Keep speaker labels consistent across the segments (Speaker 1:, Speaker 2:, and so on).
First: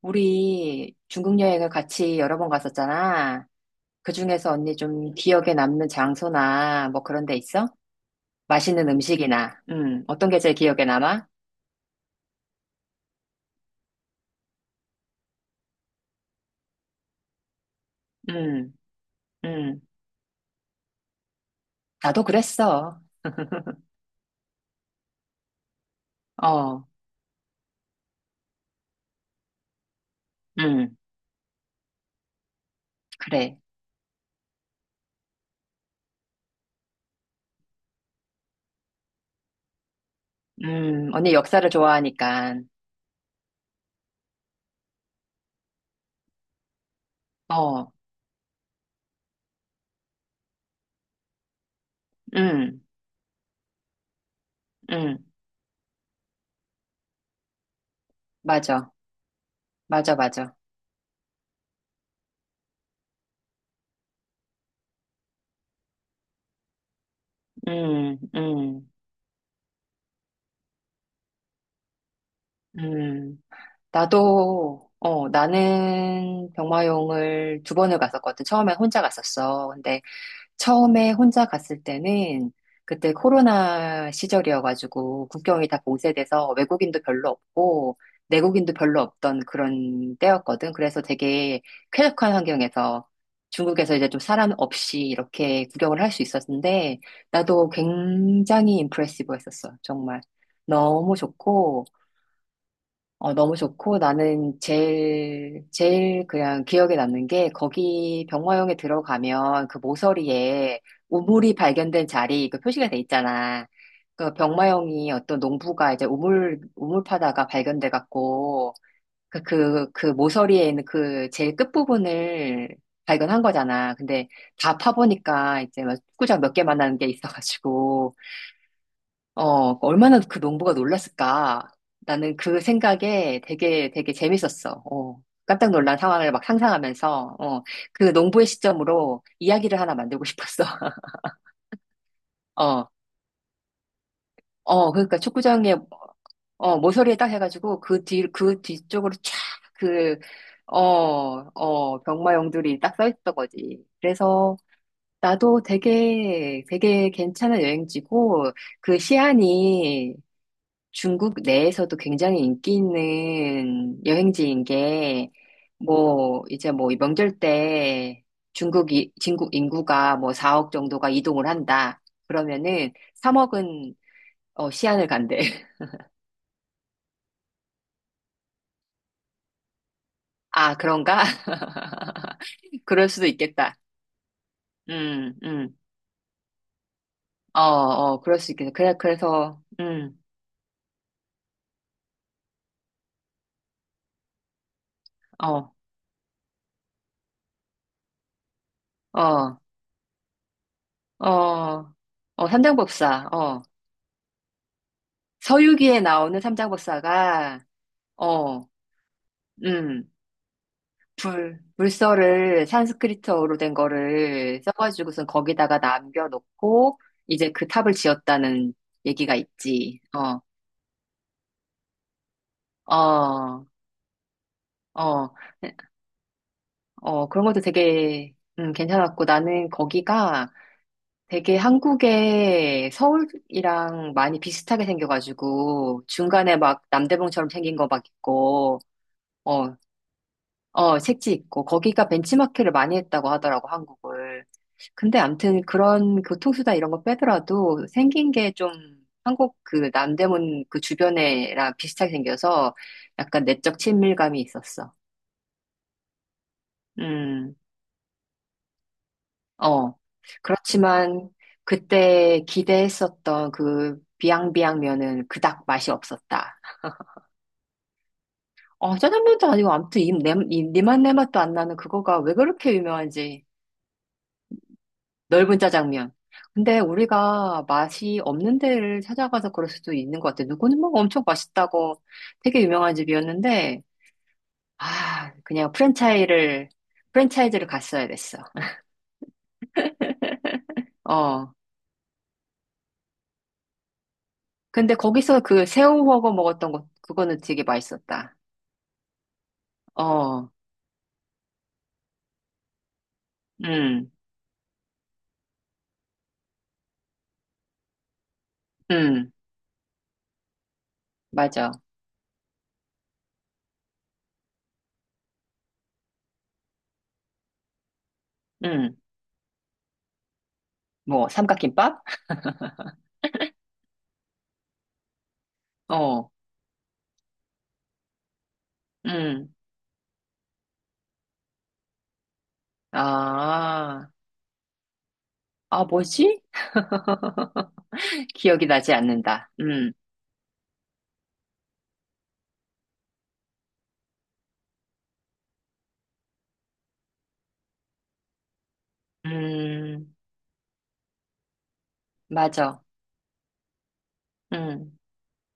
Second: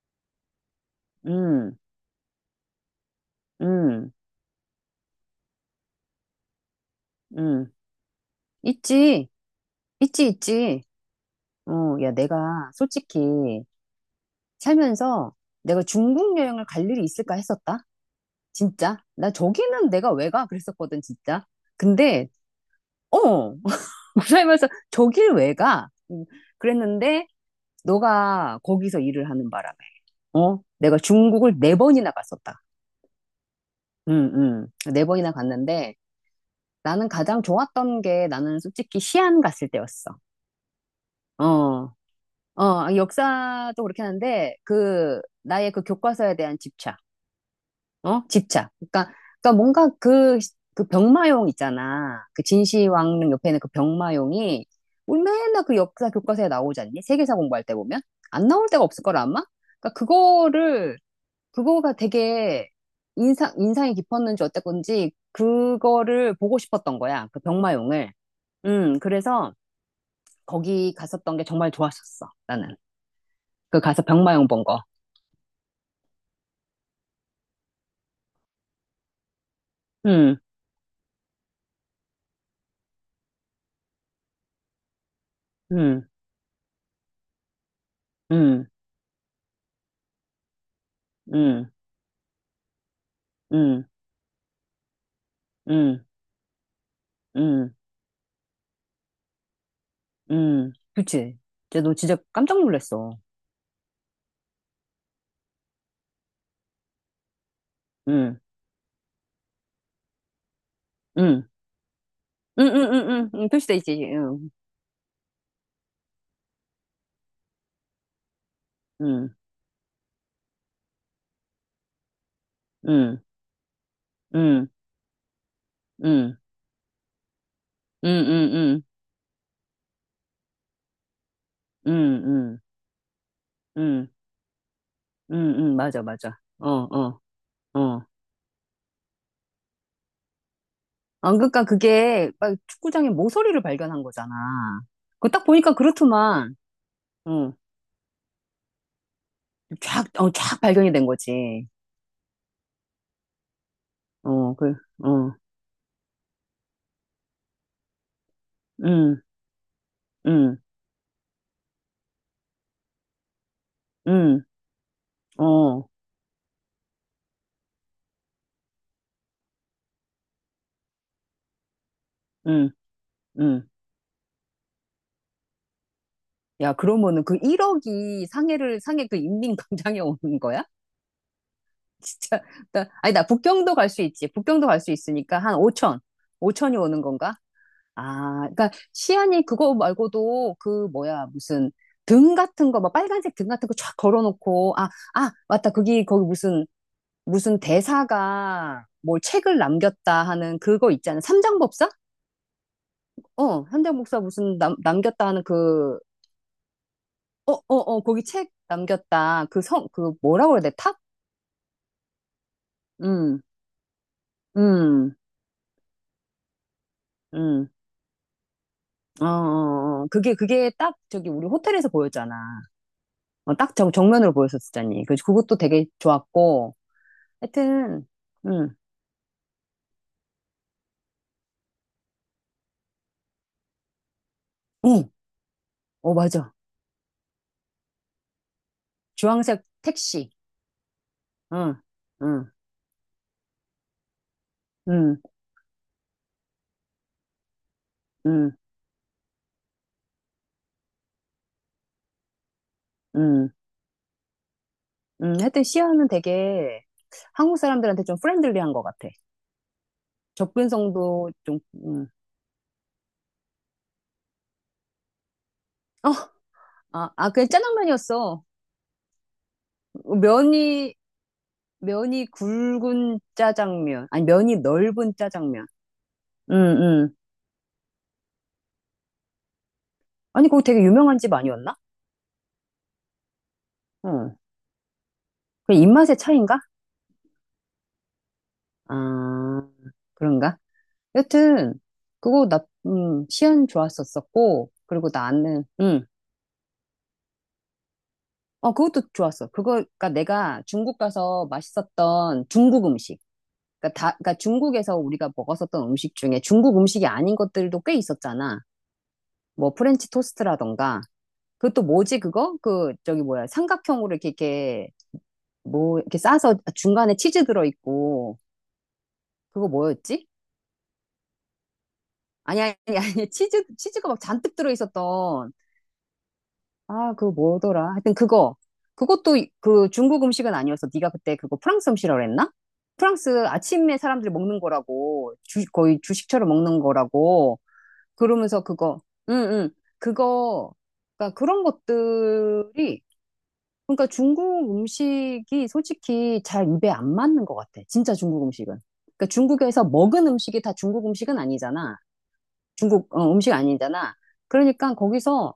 Speaker 1: 우리 중국 여행을
Speaker 2: 음,
Speaker 1: 같이 여러 번 갔었잖아.
Speaker 2: 음,
Speaker 1: 그 중에서 언니 좀 기억에 남는 장소나 뭐 그런 데
Speaker 2: 음.
Speaker 1: 있어? 맛있는
Speaker 2: 있지,
Speaker 1: 음식이나,
Speaker 2: 있지,
Speaker 1: 어떤 게 제일
Speaker 2: 있지.
Speaker 1: 기억에 남아?
Speaker 2: 어, 야, 내가 솔직히 살면서 내가 중국 여행을 갈 일이 있을까 했었다.
Speaker 1: 음,
Speaker 2: 진짜. 나
Speaker 1: 음,
Speaker 2: 저기는 내가 왜 가? 그랬었거든, 진짜.
Speaker 1: 나도
Speaker 2: 근데,
Speaker 1: 그랬어.
Speaker 2: 어, 살면서 저길 왜 가?
Speaker 1: 어,
Speaker 2: 그랬는데, 너가 거기서 일을 하는 바람에, 어? 내가
Speaker 1: 음,
Speaker 2: 중국을 네 번이나 갔었다.
Speaker 1: 그래.
Speaker 2: 응, 응, 네 번이나 갔는데, 나는 가장 좋았던 게 나는 솔직히 시안 갔을 때였어.
Speaker 1: 언니
Speaker 2: 어.
Speaker 1: 역사를
Speaker 2: 어,
Speaker 1: 좋아하니까.
Speaker 2: 아, 역사도 그렇게 하는데, 그, 나의 그 교과서에 대한 집착,
Speaker 1: 어,
Speaker 2: 어? 집착. 그러니까 뭔가 그 병마용 있잖아. 그
Speaker 1: 음,
Speaker 2: 진시황릉 옆에 있는 그 병마용이, 우리
Speaker 1: 음,
Speaker 2: 맨날 그 역사 교과서에 나오지 않니? 세계사 공부할 때 보면? 안 나올 때가
Speaker 1: 맞아.
Speaker 2: 없을 거라, 아마? 그러니까
Speaker 1: 맞아, 맞아.
Speaker 2: 그거를, 그거가 되게 인상이 깊었는지 어땠건지, 그거를 보고 싶었던 거야. 그 병마용을.
Speaker 1: 음, 음,
Speaker 2: 그래서 거기 갔었던 게 정말 좋았었어, 나는.
Speaker 1: 음.
Speaker 2: 그 가서 병마용 본 거.
Speaker 1: 나도, 어, 나는 병마용을 두 번을 갔었거든. 처음엔 혼자 갔었어. 근데
Speaker 2: 응,
Speaker 1: 처음에 혼자 갔을 때는 그때 코로나 시절이어가지고 국경이 다
Speaker 2: 응,
Speaker 1: 봉쇄돼서 외국인도 별로 없고
Speaker 2: 응,
Speaker 1: 내국인도 별로 없던 그런 때였거든. 그래서 되게
Speaker 2: 응,
Speaker 1: 쾌적한 환경에서
Speaker 2: 응,
Speaker 1: 중국에서 이제 좀 사람 없이 이렇게 구경을
Speaker 2: 응,
Speaker 1: 할 수 있었는데 나도
Speaker 2: 응,
Speaker 1: 굉장히 임프레시브했었어. 정말
Speaker 2: 응.
Speaker 1: 너무
Speaker 2: 그치. 진짜
Speaker 1: 좋고
Speaker 2: 너 진짜 깜짝 놀랐어.
Speaker 1: 어, 너무 좋고 나는 제일, 제일 그냥 기억에 남는 게 거기
Speaker 2: 응,
Speaker 1: 병화용에 들어가면 그 모서리에
Speaker 2: 응,
Speaker 1: 우물이 발견된 자리 그
Speaker 2: 응, 응,
Speaker 1: 표시가 돼
Speaker 2: 응, 응, 응.
Speaker 1: 있잖아.
Speaker 2: 표시돼 있지.
Speaker 1: 그
Speaker 2: 응,
Speaker 1: 병마용이 어떤 농부가 이제 우물 파다가 발견돼 갖고
Speaker 2: 응,
Speaker 1: 그 모서리에 있는 그 제일 끝부분을
Speaker 2: 응,
Speaker 1: 발견한 거잖아. 근데
Speaker 2: 응,
Speaker 1: 다 파보니까 이제 막
Speaker 2: 응,
Speaker 1: 축구장 몇 개 만나는 게
Speaker 2: 응,
Speaker 1: 있어가지고
Speaker 2: 응, 응,
Speaker 1: 어, 얼마나 그 농부가 놀랐을까. 나는
Speaker 2: 응,
Speaker 1: 그 생각에 되게
Speaker 2: 응,
Speaker 1: 되게 재밌었어. 어,
Speaker 2: 응,
Speaker 1: 깜짝
Speaker 2: 응,
Speaker 1: 놀란
Speaker 2: 맞아,
Speaker 1: 상황을
Speaker 2: 맞아.
Speaker 1: 막
Speaker 2: 어, 어,
Speaker 1: 상상하면서, 어, 그
Speaker 2: 어.
Speaker 1: 농부의 시점으로 이야기를 하나 만들고 싶었어.
Speaker 2: 아, 그러니까 그게 막
Speaker 1: 어,
Speaker 2: 축구장에 모서리를 발견한 거잖아.
Speaker 1: 어, 그러니까
Speaker 2: 그거 딱 보니까
Speaker 1: 축구장에,
Speaker 2: 그렇더만.
Speaker 1: 어, 모서리에 딱
Speaker 2: 어,
Speaker 1: 해가지고 그 뒤, 그 뒤쪽으로 쫙
Speaker 2: 쫙,
Speaker 1: 그,
Speaker 2: 어, 쫙
Speaker 1: 어,
Speaker 2: 발견이 된 거지.
Speaker 1: 어, 병마용들이 딱 써 있던 거지.
Speaker 2: 어,
Speaker 1: 그래서
Speaker 2: 그, 어,
Speaker 1: 나도 되게, 되게 괜찮은 여행지고 그
Speaker 2: 응,
Speaker 1: 시안이
Speaker 2: 응,
Speaker 1: 중국 내에서도 굉장히 인기 있는
Speaker 2: 응.
Speaker 1: 여행지인 게,
Speaker 2: 어,
Speaker 1: 뭐, 이제 뭐, 명절 때 중국 인구가 뭐 4억 정도가 이동을 한다.
Speaker 2: 응,
Speaker 1: 그러면은
Speaker 2: 응.
Speaker 1: 3억은 어, 시안을 간대.
Speaker 2: 야, 그러면은 그 1억이 상해 그 인민광장에 오는 거야?
Speaker 1: 아, 그런가?
Speaker 2: 진짜, 나,
Speaker 1: 그럴
Speaker 2: 아니, 나
Speaker 1: 수도
Speaker 2: 북경도
Speaker 1: 있겠다.
Speaker 2: 갈 수 있지. 북경도 갈 수
Speaker 1: 음,
Speaker 2: 있으니까 한
Speaker 1: 음.
Speaker 2: 5천. 5천이 오는 건가?
Speaker 1: 어, 어, 그럴
Speaker 2: 아,
Speaker 1: 수 있겠다.
Speaker 2: 그러니까
Speaker 1: 그래,
Speaker 2: 시안이
Speaker 1: 그래서,
Speaker 2: 그거 말고도 그 뭐야, 무슨 등 같은 거, 막 빨간색 등 같은 거 쫙 걸어놓고, 아, 아, 맞다.
Speaker 1: 어,
Speaker 2: 거기 무슨 대사가 뭘
Speaker 1: 어,
Speaker 2: 책을 남겼다 하는 그거 있잖아. 삼장법사?
Speaker 1: 어, 어, 삼장법사, 어.
Speaker 2: 어, 삼장법사 무슨 남겼다 하는 그
Speaker 1: 서유기에 나오는
Speaker 2: 어,
Speaker 1: 삼장법사가,
Speaker 2: 어, 어, 거기 책
Speaker 1: 어,
Speaker 2: 남겼다. 그 성,
Speaker 1: 음.
Speaker 2: 그 뭐라고 그래야 돼? 탁?
Speaker 1: 불 물서를
Speaker 2: 음,
Speaker 1: 산스크리트어로 된 거를
Speaker 2: 음,
Speaker 1: 써가지고선 거기다가 남겨놓고 이제 그
Speaker 2: 음.
Speaker 1: 탑을 지었다는
Speaker 2: 어,
Speaker 1: 얘기가 있지.
Speaker 2: 어, 어. 그게,
Speaker 1: 어,
Speaker 2: 그게 딱 저기 우리 호텔에서 보였잖아. 어,
Speaker 1: 어,
Speaker 2: 딱 정, 정면으로 보였었잖니. 그,
Speaker 1: 어,
Speaker 2: 그것도 되게 좋았고.
Speaker 1: 어, 그런 것도
Speaker 2: 하여튼,
Speaker 1: 되게
Speaker 2: 음,
Speaker 1: 괜찮았고 나는 거기가 되게 한국의 서울이랑 많이 비슷하게
Speaker 2: 응,
Speaker 1: 생겨가지고
Speaker 2: 어, 맞아.
Speaker 1: 중간에 막 남대문처럼 생긴 거 막 있고
Speaker 2: 주황색
Speaker 1: 어,
Speaker 2: 택시.
Speaker 1: 어, 색지 있고,
Speaker 2: 응,
Speaker 1: 거기가
Speaker 2: 응,
Speaker 1: 벤치마킹을 많이 했다고 하더라고, 한국을.
Speaker 2: 응,
Speaker 1: 근데 암튼 그런 교통수단 이런 거 빼더라도 생긴
Speaker 2: 응,
Speaker 1: 게 좀 한국 그 남대문 그 주변에랑 비슷하게 생겨서 약간
Speaker 2: 응,
Speaker 1: 내적 친밀감이 있었어.
Speaker 2: 응. 하여튼 시아는 되게
Speaker 1: 음,
Speaker 2: 한국 사람들한테 좀 프렌들리한 것 같아.
Speaker 1: 어.
Speaker 2: 접근성도
Speaker 1: 그렇지만
Speaker 2: 좀, 음.
Speaker 1: 그때 기대했었던 그 비앙비앙면은 그닥 맛이
Speaker 2: 어,
Speaker 1: 없었다.
Speaker 2: 아, 아, 그냥 짜장면이었어.
Speaker 1: 어, 짜장면도 아니고 아무튼 이, 내, 이,
Speaker 2: 면이,
Speaker 1: 니맛 내맛도 안 나는 그거가
Speaker 2: 면이
Speaker 1: 왜 그렇게
Speaker 2: 굵은
Speaker 1: 유명한지.
Speaker 2: 짜장면. 아니, 면이 넓은
Speaker 1: 넓은
Speaker 2: 짜장면.
Speaker 1: 짜장면.
Speaker 2: 응,
Speaker 1: 근데
Speaker 2: 응.
Speaker 1: 우리가 맛이 없는 데를 찾아가서 그럴 수도 있는 것 같아.
Speaker 2: 아니, 그거 되게
Speaker 1: 누구는 막
Speaker 2: 유명한
Speaker 1: 엄청
Speaker 2: 집 아니었나?
Speaker 1: 맛있다고 되게 유명한 집이었는데,
Speaker 2: 응.
Speaker 1: 아, 그냥
Speaker 2: 그 입맛의 차이인가?
Speaker 1: 프랜차이즈를 갔어야 됐어.
Speaker 2: 아, 그런가?
Speaker 1: 어.
Speaker 2: 여튼, 그거 나, 시연 좋았었었고,
Speaker 1: 근데
Speaker 2: 그리고
Speaker 1: 거기서
Speaker 2: 나는,
Speaker 1: 그
Speaker 2: 응.
Speaker 1: 새우훠궈 먹었던 것, 그거는 되게 맛있었다.
Speaker 2: 어, 그것도 좋았어. 그거, 그니까
Speaker 1: 어.
Speaker 2: 내가 중국 가서 맛있었던 중국 음식. 그니까
Speaker 1: 음,
Speaker 2: 다, 그니까 중국에서 우리가 먹었었던 음식 중에 중국 음식이 아닌 것들도 꽤 있었잖아.
Speaker 1: 음,
Speaker 2: 뭐, 프렌치 토스트라던가.
Speaker 1: 맞아.
Speaker 2: 그것도 뭐지 그거? 그 저기 뭐야 삼각형으로 이렇게 이렇게 뭐 이렇게 싸서 중간에 치즈 들어 있고
Speaker 1: 음,
Speaker 2: 그거 뭐였지?
Speaker 1: 뭐, 삼각김밥?
Speaker 2: 아니 아니 아니 치즈가 막 잔뜩 들어 있었던
Speaker 1: 어,
Speaker 2: 아 그거 뭐더라? 하여튼 그거 그것도
Speaker 1: 음.
Speaker 2: 그 중국 음식은 아니어서 네가 그때 그거 프랑스 음식이라고 그랬나? 프랑스 아침에
Speaker 1: 아,
Speaker 2: 사람들이 먹는 거라고 주
Speaker 1: 아,
Speaker 2: 거의
Speaker 1: 뭐지?
Speaker 2: 주식처럼 먹는 거라고 그러면서
Speaker 1: 기억이 나지
Speaker 2: 그거
Speaker 1: 않는다.
Speaker 2: 응응 그거 그러니까 그런 것들이 그러니까 중국 음식이 솔직히 잘 입에 안 맞는 것 같아. 진짜 중국 음식은. 그러니까 중국에서
Speaker 1: 음.
Speaker 2: 먹은 음식이 다 중국 음식은 아니잖아.
Speaker 1: 맞아.
Speaker 2: 중국 음식 아니잖아.
Speaker 1: 응.
Speaker 2: 그러니까 거기서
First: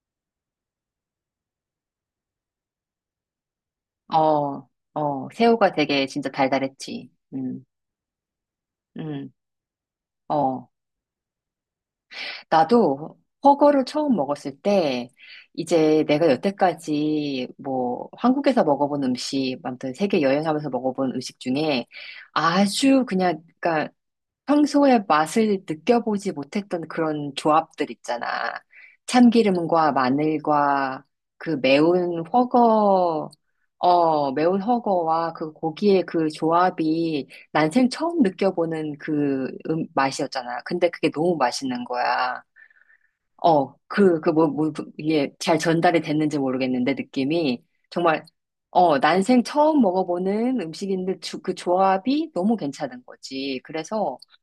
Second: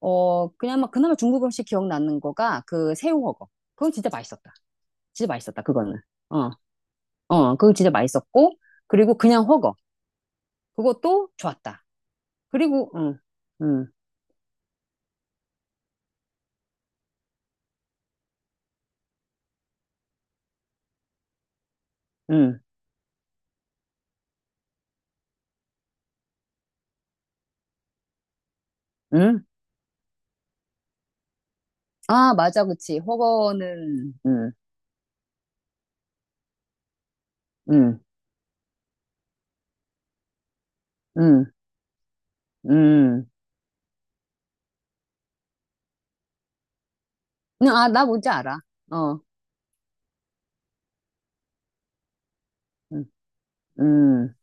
Speaker 2: 그냥 막 그나마 중국 음식 기억나는 거가 그 새우훠궈. 그건 진짜 맛있었다.
Speaker 1: 어,
Speaker 2: 진짜
Speaker 1: 어,
Speaker 2: 맛있었다.
Speaker 1: 새우가
Speaker 2: 그거는.
Speaker 1: 되게 진짜
Speaker 2: 어,
Speaker 1: 달달했지.
Speaker 2: 어,
Speaker 1: 응,
Speaker 2: 그거 진짜 맛있었고 그리고
Speaker 1: 응,
Speaker 2: 그냥훠궈.
Speaker 1: 어.
Speaker 2: 그것도 좋았다. 그리고
Speaker 1: 나도
Speaker 2: 응,
Speaker 1: 허거를
Speaker 2: 응,
Speaker 1: 처음 먹었을 때, 이제 내가 여태까지 뭐 한국에서 먹어본 음식, 아무튼 세계 여행하면서 먹어본 음식 중에
Speaker 2: 응,
Speaker 1: 아주 그냥, 그러니까 평소에 맛을 느껴보지 못했던 그런 조합들 있잖아.
Speaker 2: 응.
Speaker 1: 참기름과 마늘과 그 매운
Speaker 2: 아 맞아,
Speaker 1: 허거,
Speaker 2: 그치.훠궈는
Speaker 1: 어,
Speaker 2: 응,
Speaker 1: 매운 허거와 그 고기의 그 조합이 난생
Speaker 2: 응,
Speaker 1: 처음 느껴보는 그 맛이었잖아. 근데 그게 너무
Speaker 2: 응,
Speaker 1: 맛있는 거야.
Speaker 2: 응.
Speaker 1: 어, 그, 그 뭐, 그 이게 잘 전달이 됐는지 모르겠는데 느낌이
Speaker 2: 응, 아, 나
Speaker 1: 정말,
Speaker 2: 뭔지 알아.
Speaker 1: 어,
Speaker 2: 어,
Speaker 1: 난생 처음 먹어보는 음식인데 주- 그 조합이 너무 괜찮은
Speaker 2: 음,
Speaker 1: 거지. 그래서
Speaker 2: 음,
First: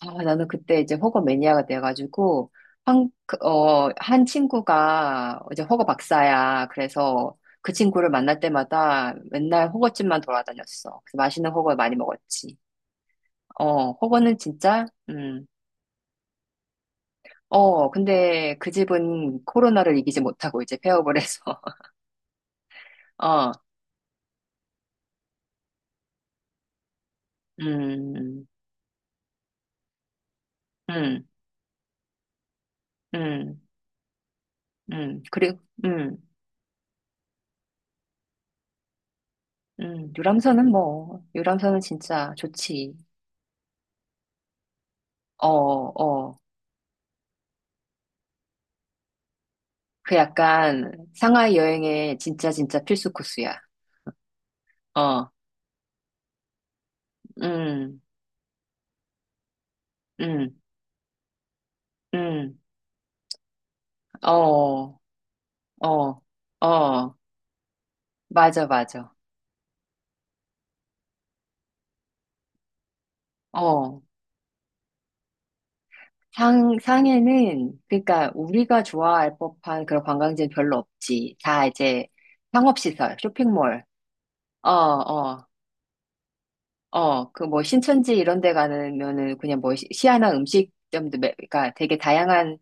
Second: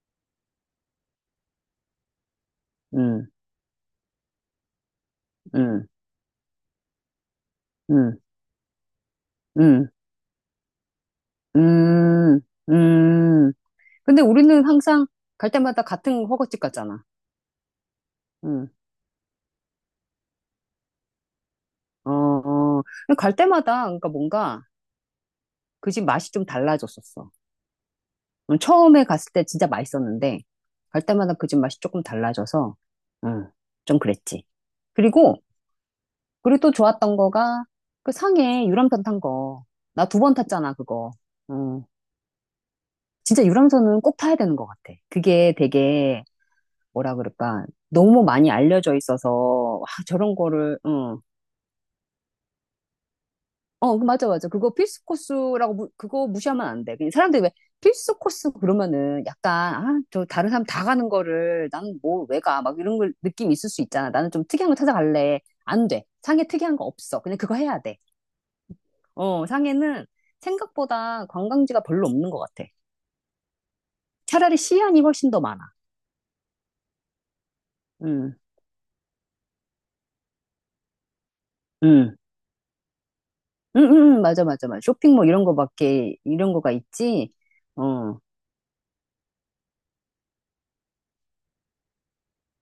Speaker 1: 아, 나는 그때 이제 허거 매니아가 돼가지고, 한,
Speaker 2: 음,
Speaker 1: 그, 어, 한 친구가 이제 허거
Speaker 2: 음,
Speaker 1: 박사야. 그래서 그 친구를
Speaker 2: 음,
Speaker 1: 만날 때마다 맨날
Speaker 2: 음,
Speaker 1: 허거집만 돌아다녔어. 그래서 맛있는 허거 많이
Speaker 2: 음,
Speaker 1: 먹었지.
Speaker 2: 음.
Speaker 1: 어,
Speaker 2: 근데
Speaker 1: 허거는
Speaker 2: 우리는
Speaker 1: 진짜,
Speaker 2: 항상 갈 때마다 같은 허거집 갔잖아.
Speaker 1: 어, 근데
Speaker 2: 음,
Speaker 1: 그 집은 코로나를 이기지 못하고 이제 폐업을 해서,
Speaker 2: 어, 어. 근데 갈
Speaker 1: 어,
Speaker 2: 때마다, 그러니까 뭔가 그 집 맛이 좀 달라졌었어.
Speaker 1: 음,
Speaker 2: 처음에 갔을 때 진짜 맛있었는데, 갈
Speaker 1: 음,
Speaker 2: 때마다 그 집 맛이 조금 달라져서, 음,
Speaker 1: 음,
Speaker 2: 좀 그랬지. 그리고,
Speaker 1: 그리고, 음,
Speaker 2: 그리고 또 좋았던 거가 그 상해 유람선 탄 거. 나 두 번
Speaker 1: 유람선은
Speaker 2: 탔잖아, 그거.
Speaker 1: 뭐, 유람선은
Speaker 2: 응.
Speaker 1: 진짜 좋지.
Speaker 2: 진짜 유람선은 꼭 타야 되는 것 같아.
Speaker 1: 어,
Speaker 2: 그게 되게,
Speaker 1: 어.
Speaker 2: 뭐라 그럴까. 너무 많이 알려져 있어서, 와,
Speaker 1: 그
Speaker 2: 저런 거를,
Speaker 1: 약간
Speaker 2: 응.
Speaker 1: 상하이 여행의 진짜 진짜 필수 코스야.
Speaker 2: 어, 그 맞아, 맞아. 그거 필수
Speaker 1: 어,
Speaker 2: 코스라고, 그거 무시하면 안 돼. 그냥 사람들이 왜
Speaker 1: 음,
Speaker 2: 필수 코스 그러면은 약간, 아, 저 다른
Speaker 1: 음,
Speaker 2: 사람 다 가는 거를 나는 뭐, 왜
Speaker 1: 음,
Speaker 2: 가? 막 이런 걸 느낌 있을 수 있잖아. 나는 좀 특이한 거
Speaker 1: 어,
Speaker 2: 찾아갈래. 안 돼.
Speaker 1: 어,
Speaker 2: 상해 특이한 거
Speaker 1: 어,
Speaker 2: 없어. 그냥 그거 해야 돼.
Speaker 1: 맞아, 맞아.
Speaker 2: 어, 상해는 생각보다 관광지가 별로 없는 것 같아.
Speaker 1: 어,
Speaker 2: 차라리 시안이 훨씬 더 많아.
Speaker 1: 상해는, 그러니까
Speaker 2: 음,
Speaker 1: 우리가 좋아할 법한 그런 관광지는 별로 없지. 다 이제
Speaker 2: 음.
Speaker 1: 상업시설,
Speaker 2: 응,
Speaker 1: 쇼핑몰,
Speaker 2: 응, 응, 맞아, 맞아,
Speaker 1: 어,
Speaker 2: 맞아. 쇼핑 뭐 이런
Speaker 1: 어,
Speaker 2: 거밖에, 이런 거가 있지?
Speaker 1: 어, 그 뭐 신천지
Speaker 2: 어,
Speaker 1: 이런 데 가면은 그냥 뭐 시- 시아나 음식점도, 매, 그러니까 되게 다양한,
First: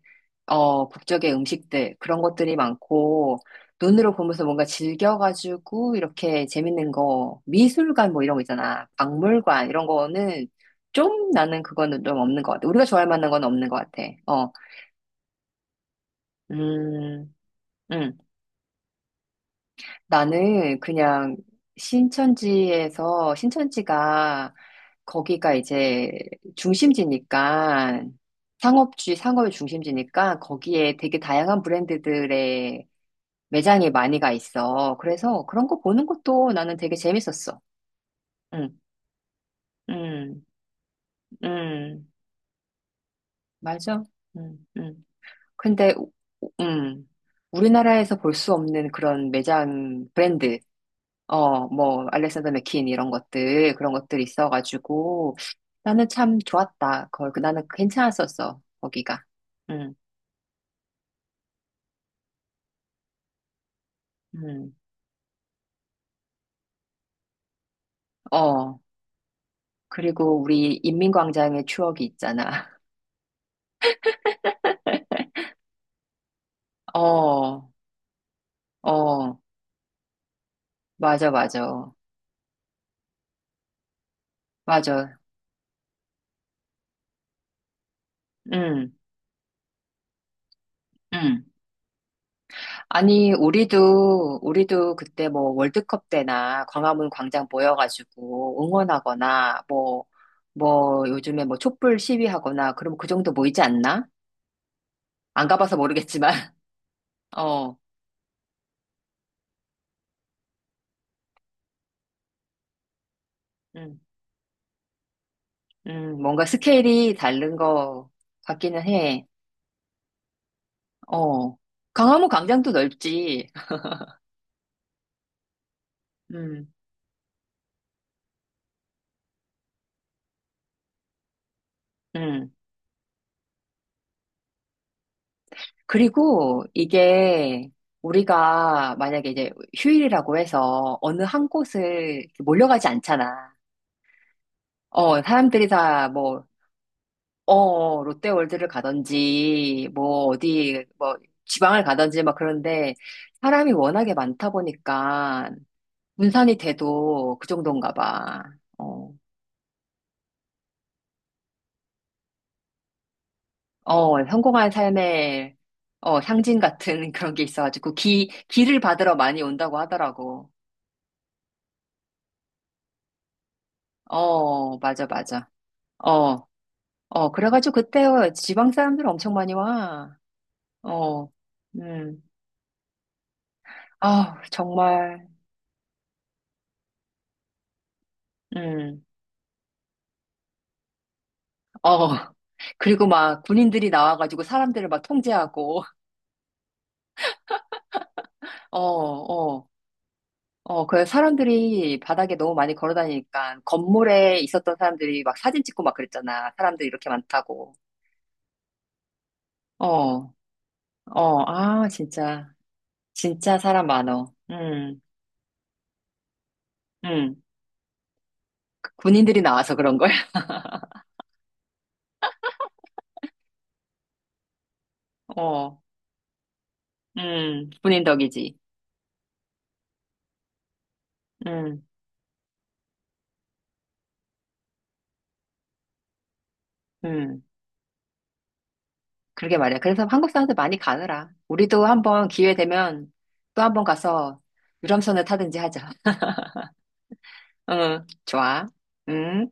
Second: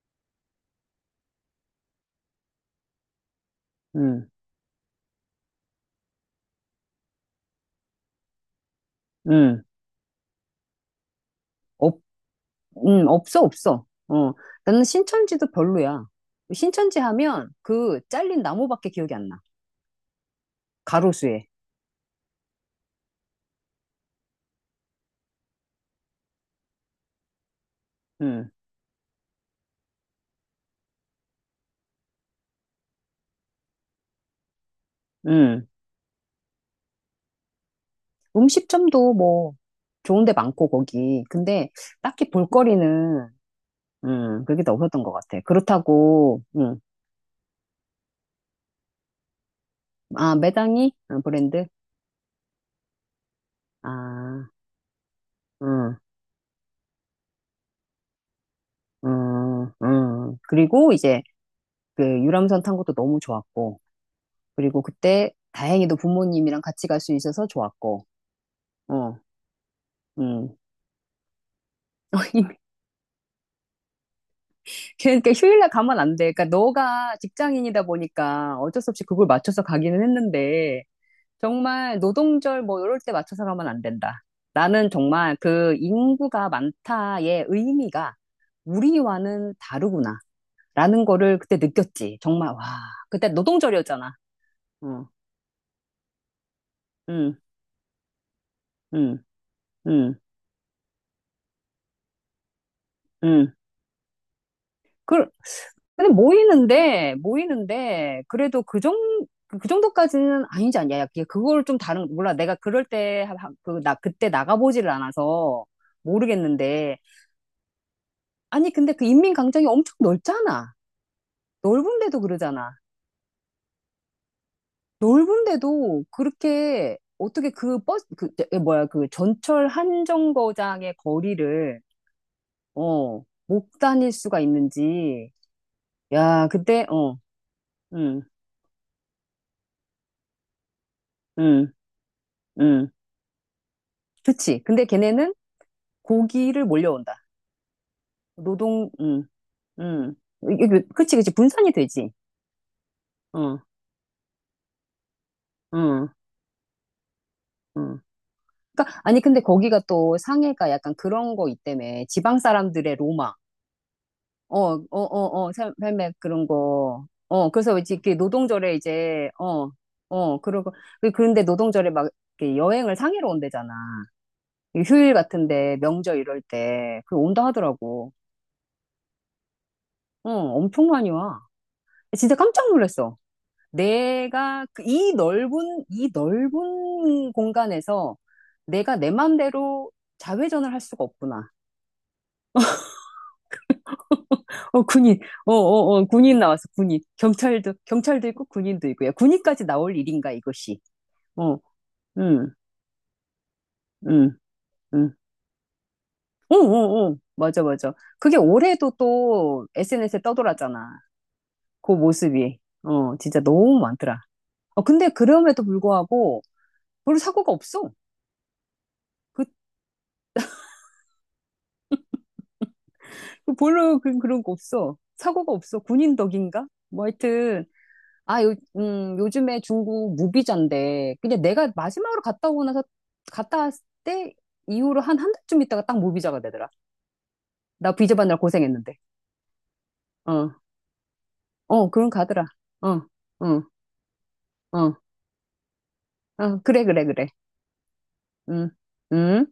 Speaker 1: 어, 국적의 음식들, 그런 것들이 많고, 눈으로
Speaker 2: 응,
Speaker 1: 보면서 뭔가 즐겨가지고, 이렇게 재밌는 거, 미술관 뭐 이런 거 있잖아.
Speaker 2: 응.
Speaker 1: 박물관, 이런 거는 좀 나는
Speaker 2: 없,
Speaker 1: 그거는 좀 없는 것 같아. 우리가 좋아할
Speaker 2: 응,
Speaker 1: 만한
Speaker 2: 없어,
Speaker 1: 건 없는 것
Speaker 2: 없어.
Speaker 1: 같아.
Speaker 2: 어,
Speaker 1: 어,
Speaker 2: 나는 신천지도 별로야. 신천지
Speaker 1: 음,
Speaker 2: 하면 그
Speaker 1: 음.
Speaker 2: 잘린 나무밖에 기억이 안 나.
Speaker 1: 나는 그냥
Speaker 2: 가로수에.
Speaker 1: 신천지에서, 신천지가 거기가 이제 중심지니까
Speaker 2: 응,
Speaker 1: 상업의 중심지니까 거기에 되게 다양한 브랜드들의 매장이 많이 가 있어. 그래서
Speaker 2: 응.
Speaker 1: 그런 거 보는 것도 나는 되게 재밌었어. 응,
Speaker 2: 음식점도 뭐 좋은 데
Speaker 1: 응,
Speaker 2: 많고, 거기. 근데
Speaker 1: 응,
Speaker 2: 딱히 볼거리는,
Speaker 1: 맞아.
Speaker 2: 응, 그게
Speaker 1: 응,
Speaker 2: 더 없었던
Speaker 1: 응.
Speaker 2: 것 같아.
Speaker 1: 근데, 우-
Speaker 2: 그렇다고, 응.
Speaker 1: 음, 우리나라에서 볼 수 없는 그런 매장
Speaker 2: 아,
Speaker 1: 브랜드,
Speaker 2: 매당이? 어, 브랜드?
Speaker 1: 어, 뭐, 알렉산더 맥퀸 이런 것들, 그런 것들이
Speaker 2: 아,
Speaker 1: 있어가지고,
Speaker 2: 응,
Speaker 1: 나는 참 좋았다. 거, 나는 괜찮았었어, 거기가.
Speaker 2: 응,
Speaker 1: 응,
Speaker 2: 응. 그리고 이제, 그 유람선 탄 것도 너무 좋았고,
Speaker 1: 응,
Speaker 2: 그리고 그때 다행히도 부모님이랑 같이 갈 수 있어서 좋았고,
Speaker 1: 어.
Speaker 2: 어,
Speaker 1: 그리고
Speaker 2: 음.
Speaker 1: 우리 인민광장의 추억이 있잖아.
Speaker 2: 그러니까 휴일날 가면 안 돼. 그러니까 너가
Speaker 1: 어,
Speaker 2: 직장인이다 보니까 어쩔 수 없이 그걸
Speaker 1: 어,
Speaker 2: 맞춰서 가기는 했는데,
Speaker 1: 맞아, 맞아.
Speaker 2: 정말 노동절 뭐 이럴 때 맞춰서 가면 안 된다. 나는
Speaker 1: 맞아.
Speaker 2: 정말 그 인구가 많다의 의미가
Speaker 1: 응,
Speaker 2: 우리와는 다르구나. 라는 거를
Speaker 1: 응.
Speaker 2: 그때 느꼈지. 정말, 와. 그때
Speaker 1: 아니,
Speaker 2: 노동절이었잖아.
Speaker 1: 우리도
Speaker 2: 응,
Speaker 1: 그때 뭐 월드컵 때나 광화문
Speaker 2: 응,
Speaker 1: 광장 모여가지고
Speaker 2: 응,
Speaker 1: 응원하거나, 뭐,
Speaker 2: 응,
Speaker 1: 요즘에 뭐 촛불 시위하거나, 그럼 그 정도
Speaker 2: 응.
Speaker 1: 모이지 않나?
Speaker 2: 그,
Speaker 1: 안 가봐서
Speaker 2: 근데
Speaker 1: 모르겠지만,
Speaker 2: 모이는데,
Speaker 1: 어,
Speaker 2: 모이는데, 그래도 그 정, 그 정도까지는 아니지 않냐. 야, 그걸 좀 다른, 몰라. 내가 그럴 때, 그, 나,
Speaker 1: 음,
Speaker 2: 그때 나가보지를 않아서
Speaker 1: 뭔가
Speaker 2: 모르겠는데.
Speaker 1: 스케일이 다른 거
Speaker 2: 아니,
Speaker 1: 같기는
Speaker 2: 근데 그
Speaker 1: 해.
Speaker 2: 인민광장이 엄청 넓잖아.
Speaker 1: 어,
Speaker 2: 넓은데도
Speaker 1: 강화문 광장도
Speaker 2: 그러잖아.
Speaker 1: 넓지.
Speaker 2: 넓은데도
Speaker 1: 음,
Speaker 2: 그렇게, 어떻게 그 버스, 그, 저, 그 뭐야, 그 전철 한 정거장의 거리를,
Speaker 1: 음.
Speaker 2: 어, 못 다닐 수가 있는지. 야,
Speaker 1: 그리고
Speaker 2: 그때, 어,
Speaker 1: 이게
Speaker 2: 응,
Speaker 1: 우리가 만약에 이제 휴일이라고 해서 어느 한
Speaker 2: 응,
Speaker 1: 곳을 이렇게 몰려가지
Speaker 2: 응.
Speaker 1: 않잖아.
Speaker 2: 그치. 근데
Speaker 1: 어,
Speaker 2: 걔네는
Speaker 1: 사람들이 다 뭐,
Speaker 2: 고기를 몰려온다.
Speaker 1: 어, 롯데월드를
Speaker 2: 노동,
Speaker 1: 가든지,
Speaker 2: 음.
Speaker 1: 뭐, 어디,
Speaker 2: 그, 그치,
Speaker 1: 뭐,
Speaker 2: 그치. 분산이
Speaker 1: 지방을
Speaker 2: 되지.
Speaker 1: 가든지 막 그런데
Speaker 2: 응,
Speaker 1: 사람이 워낙에 많다 보니까
Speaker 2: 응,
Speaker 1: 분산이 돼도 그 정도인가
Speaker 2: 응.
Speaker 1: 봐.
Speaker 2: 그러니까,
Speaker 1: 어,
Speaker 2: 아니, 근데 거기가 또 상해가 약간 그런 거 있다며. 지방 사람들의 로마.
Speaker 1: 어,
Speaker 2: 어,
Speaker 1: 성공한
Speaker 2: 어, 어, 어,
Speaker 1: 삶의
Speaker 2: 삶의
Speaker 1: 어,
Speaker 2: 그런
Speaker 1: 상징
Speaker 2: 거.
Speaker 1: 같은 그런 게
Speaker 2: 어, 그래서 이제
Speaker 1: 있어가지고
Speaker 2: 이렇게
Speaker 1: 기,
Speaker 2: 노동절에
Speaker 1: 기를 받으러
Speaker 2: 이제,
Speaker 1: 많이
Speaker 2: 어,
Speaker 1: 온다고
Speaker 2: 어,
Speaker 1: 하더라고.
Speaker 2: 그러고. 그런데 노동절에 막 이렇게 여행을 상해로 온대잖아.
Speaker 1: 어,
Speaker 2: 이
Speaker 1: 맞아,
Speaker 2: 휴일
Speaker 1: 맞아.
Speaker 2: 같은데, 명절 이럴
Speaker 1: 어,
Speaker 2: 때. 그
Speaker 1: 어,
Speaker 2: 온다
Speaker 1: 그래가지고 그때
Speaker 2: 하더라고.
Speaker 1: 지방 사람들 엄청 많이 와.
Speaker 2: 어, 엄청 많이
Speaker 1: 어,
Speaker 2: 와.
Speaker 1: 음,
Speaker 2: 진짜 깜짝 놀랐어.
Speaker 1: 아,
Speaker 2: 내가 그이
Speaker 1: 정말,
Speaker 2: 넓은 이 넓은 공간에서 내가
Speaker 1: 음,
Speaker 2: 내 맘대로 자회전을 할 수가 없구나.
Speaker 1: 어. 그리고 막 군인들이 나와가지고
Speaker 2: 어
Speaker 1: 사람들을 막
Speaker 2: 군인, 어
Speaker 1: 통제하고,
Speaker 2: 어 어 군인 나왔어 군인. 경찰도 있고 군인도 있고 야 군인까지
Speaker 1: 어,
Speaker 2: 나올 일인가 이것이.
Speaker 1: 어, 그
Speaker 2: 어,
Speaker 1: 사람들이 바닥에
Speaker 2: 음,
Speaker 1: 너무 많이 걸어 다니니까
Speaker 2: 음,
Speaker 1: 건물에 있었던
Speaker 2: 음.
Speaker 1: 사람들이 막 사진 찍고 막 그랬잖아.
Speaker 2: 어,
Speaker 1: 사람들 이렇게
Speaker 2: 어,
Speaker 1: 이
Speaker 2: 어, 맞아,
Speaker 1: 많다고.
Speaker 2: 맞아. 그게 올해도 또 SNS에
Speaker 1: 어,
Speaker 2: 떠돌았잖아.
Speaker 1: 어, 아,
Speaker 2: 그
Speaker 1: 진짜.
Speaker 2: 모습이. 어, 진짜
Speaker 1: 진짜
Speaker 2: 너무
Speaker 1: 사람
Speaker 2: 많더라.
Speaker 1: 많어.
Speaker 2: 어, 근데 그럼에도 불구하고 별로
Speaker 1: 음.
Speaker 2: 사고가 없어.
Speaker 1: 군인들이 나와서 그런 거야.
Speaker 2: 그 별로 그런 거 없어. 사고가 없어.
Speaker 1: 어,
Speaker 2: 군인 덕인가? 뭐 하여튼,
Speaker 1: 군인
Speaker 2: 아,
Speaker 1: 덕이지.
Speaker 2: 요즘에 중국 무비자인데, 그냥 내가
Speaker 1: 음,
Speaker 2: 마지막으로 갔다 오고 나서, 갔다 왔을 때 이후로 한 한 달쯤 있다가 딱 무비자가 되더라.
Speaker 1: 음.
Speaker 2: 나 비자 받느라 고생했는데.
Speaker 1: 그러게 말이야. 그래서 한국
Speaker 2: 어,
Speaker 1: 사람들 많이 가느라. 우리도
Speaker 2: 어, 그런
Speaker 1: 한번
Speaker 2: 가더라.
Speaker 1: 기회
Speaker 2: 어,
Speaker 1: 되면
Speaker 2: 어,
Speaker 1: 또 한번 가서
Speaker 2: 어,
Speaker 1: 유람선을 타든지 하자.
Speaker 2: 어, 그래, 그래, 그래.
Speaker 1: 응, 좋아.
Speaker 2: 응, 응.
Speaker 1: 응.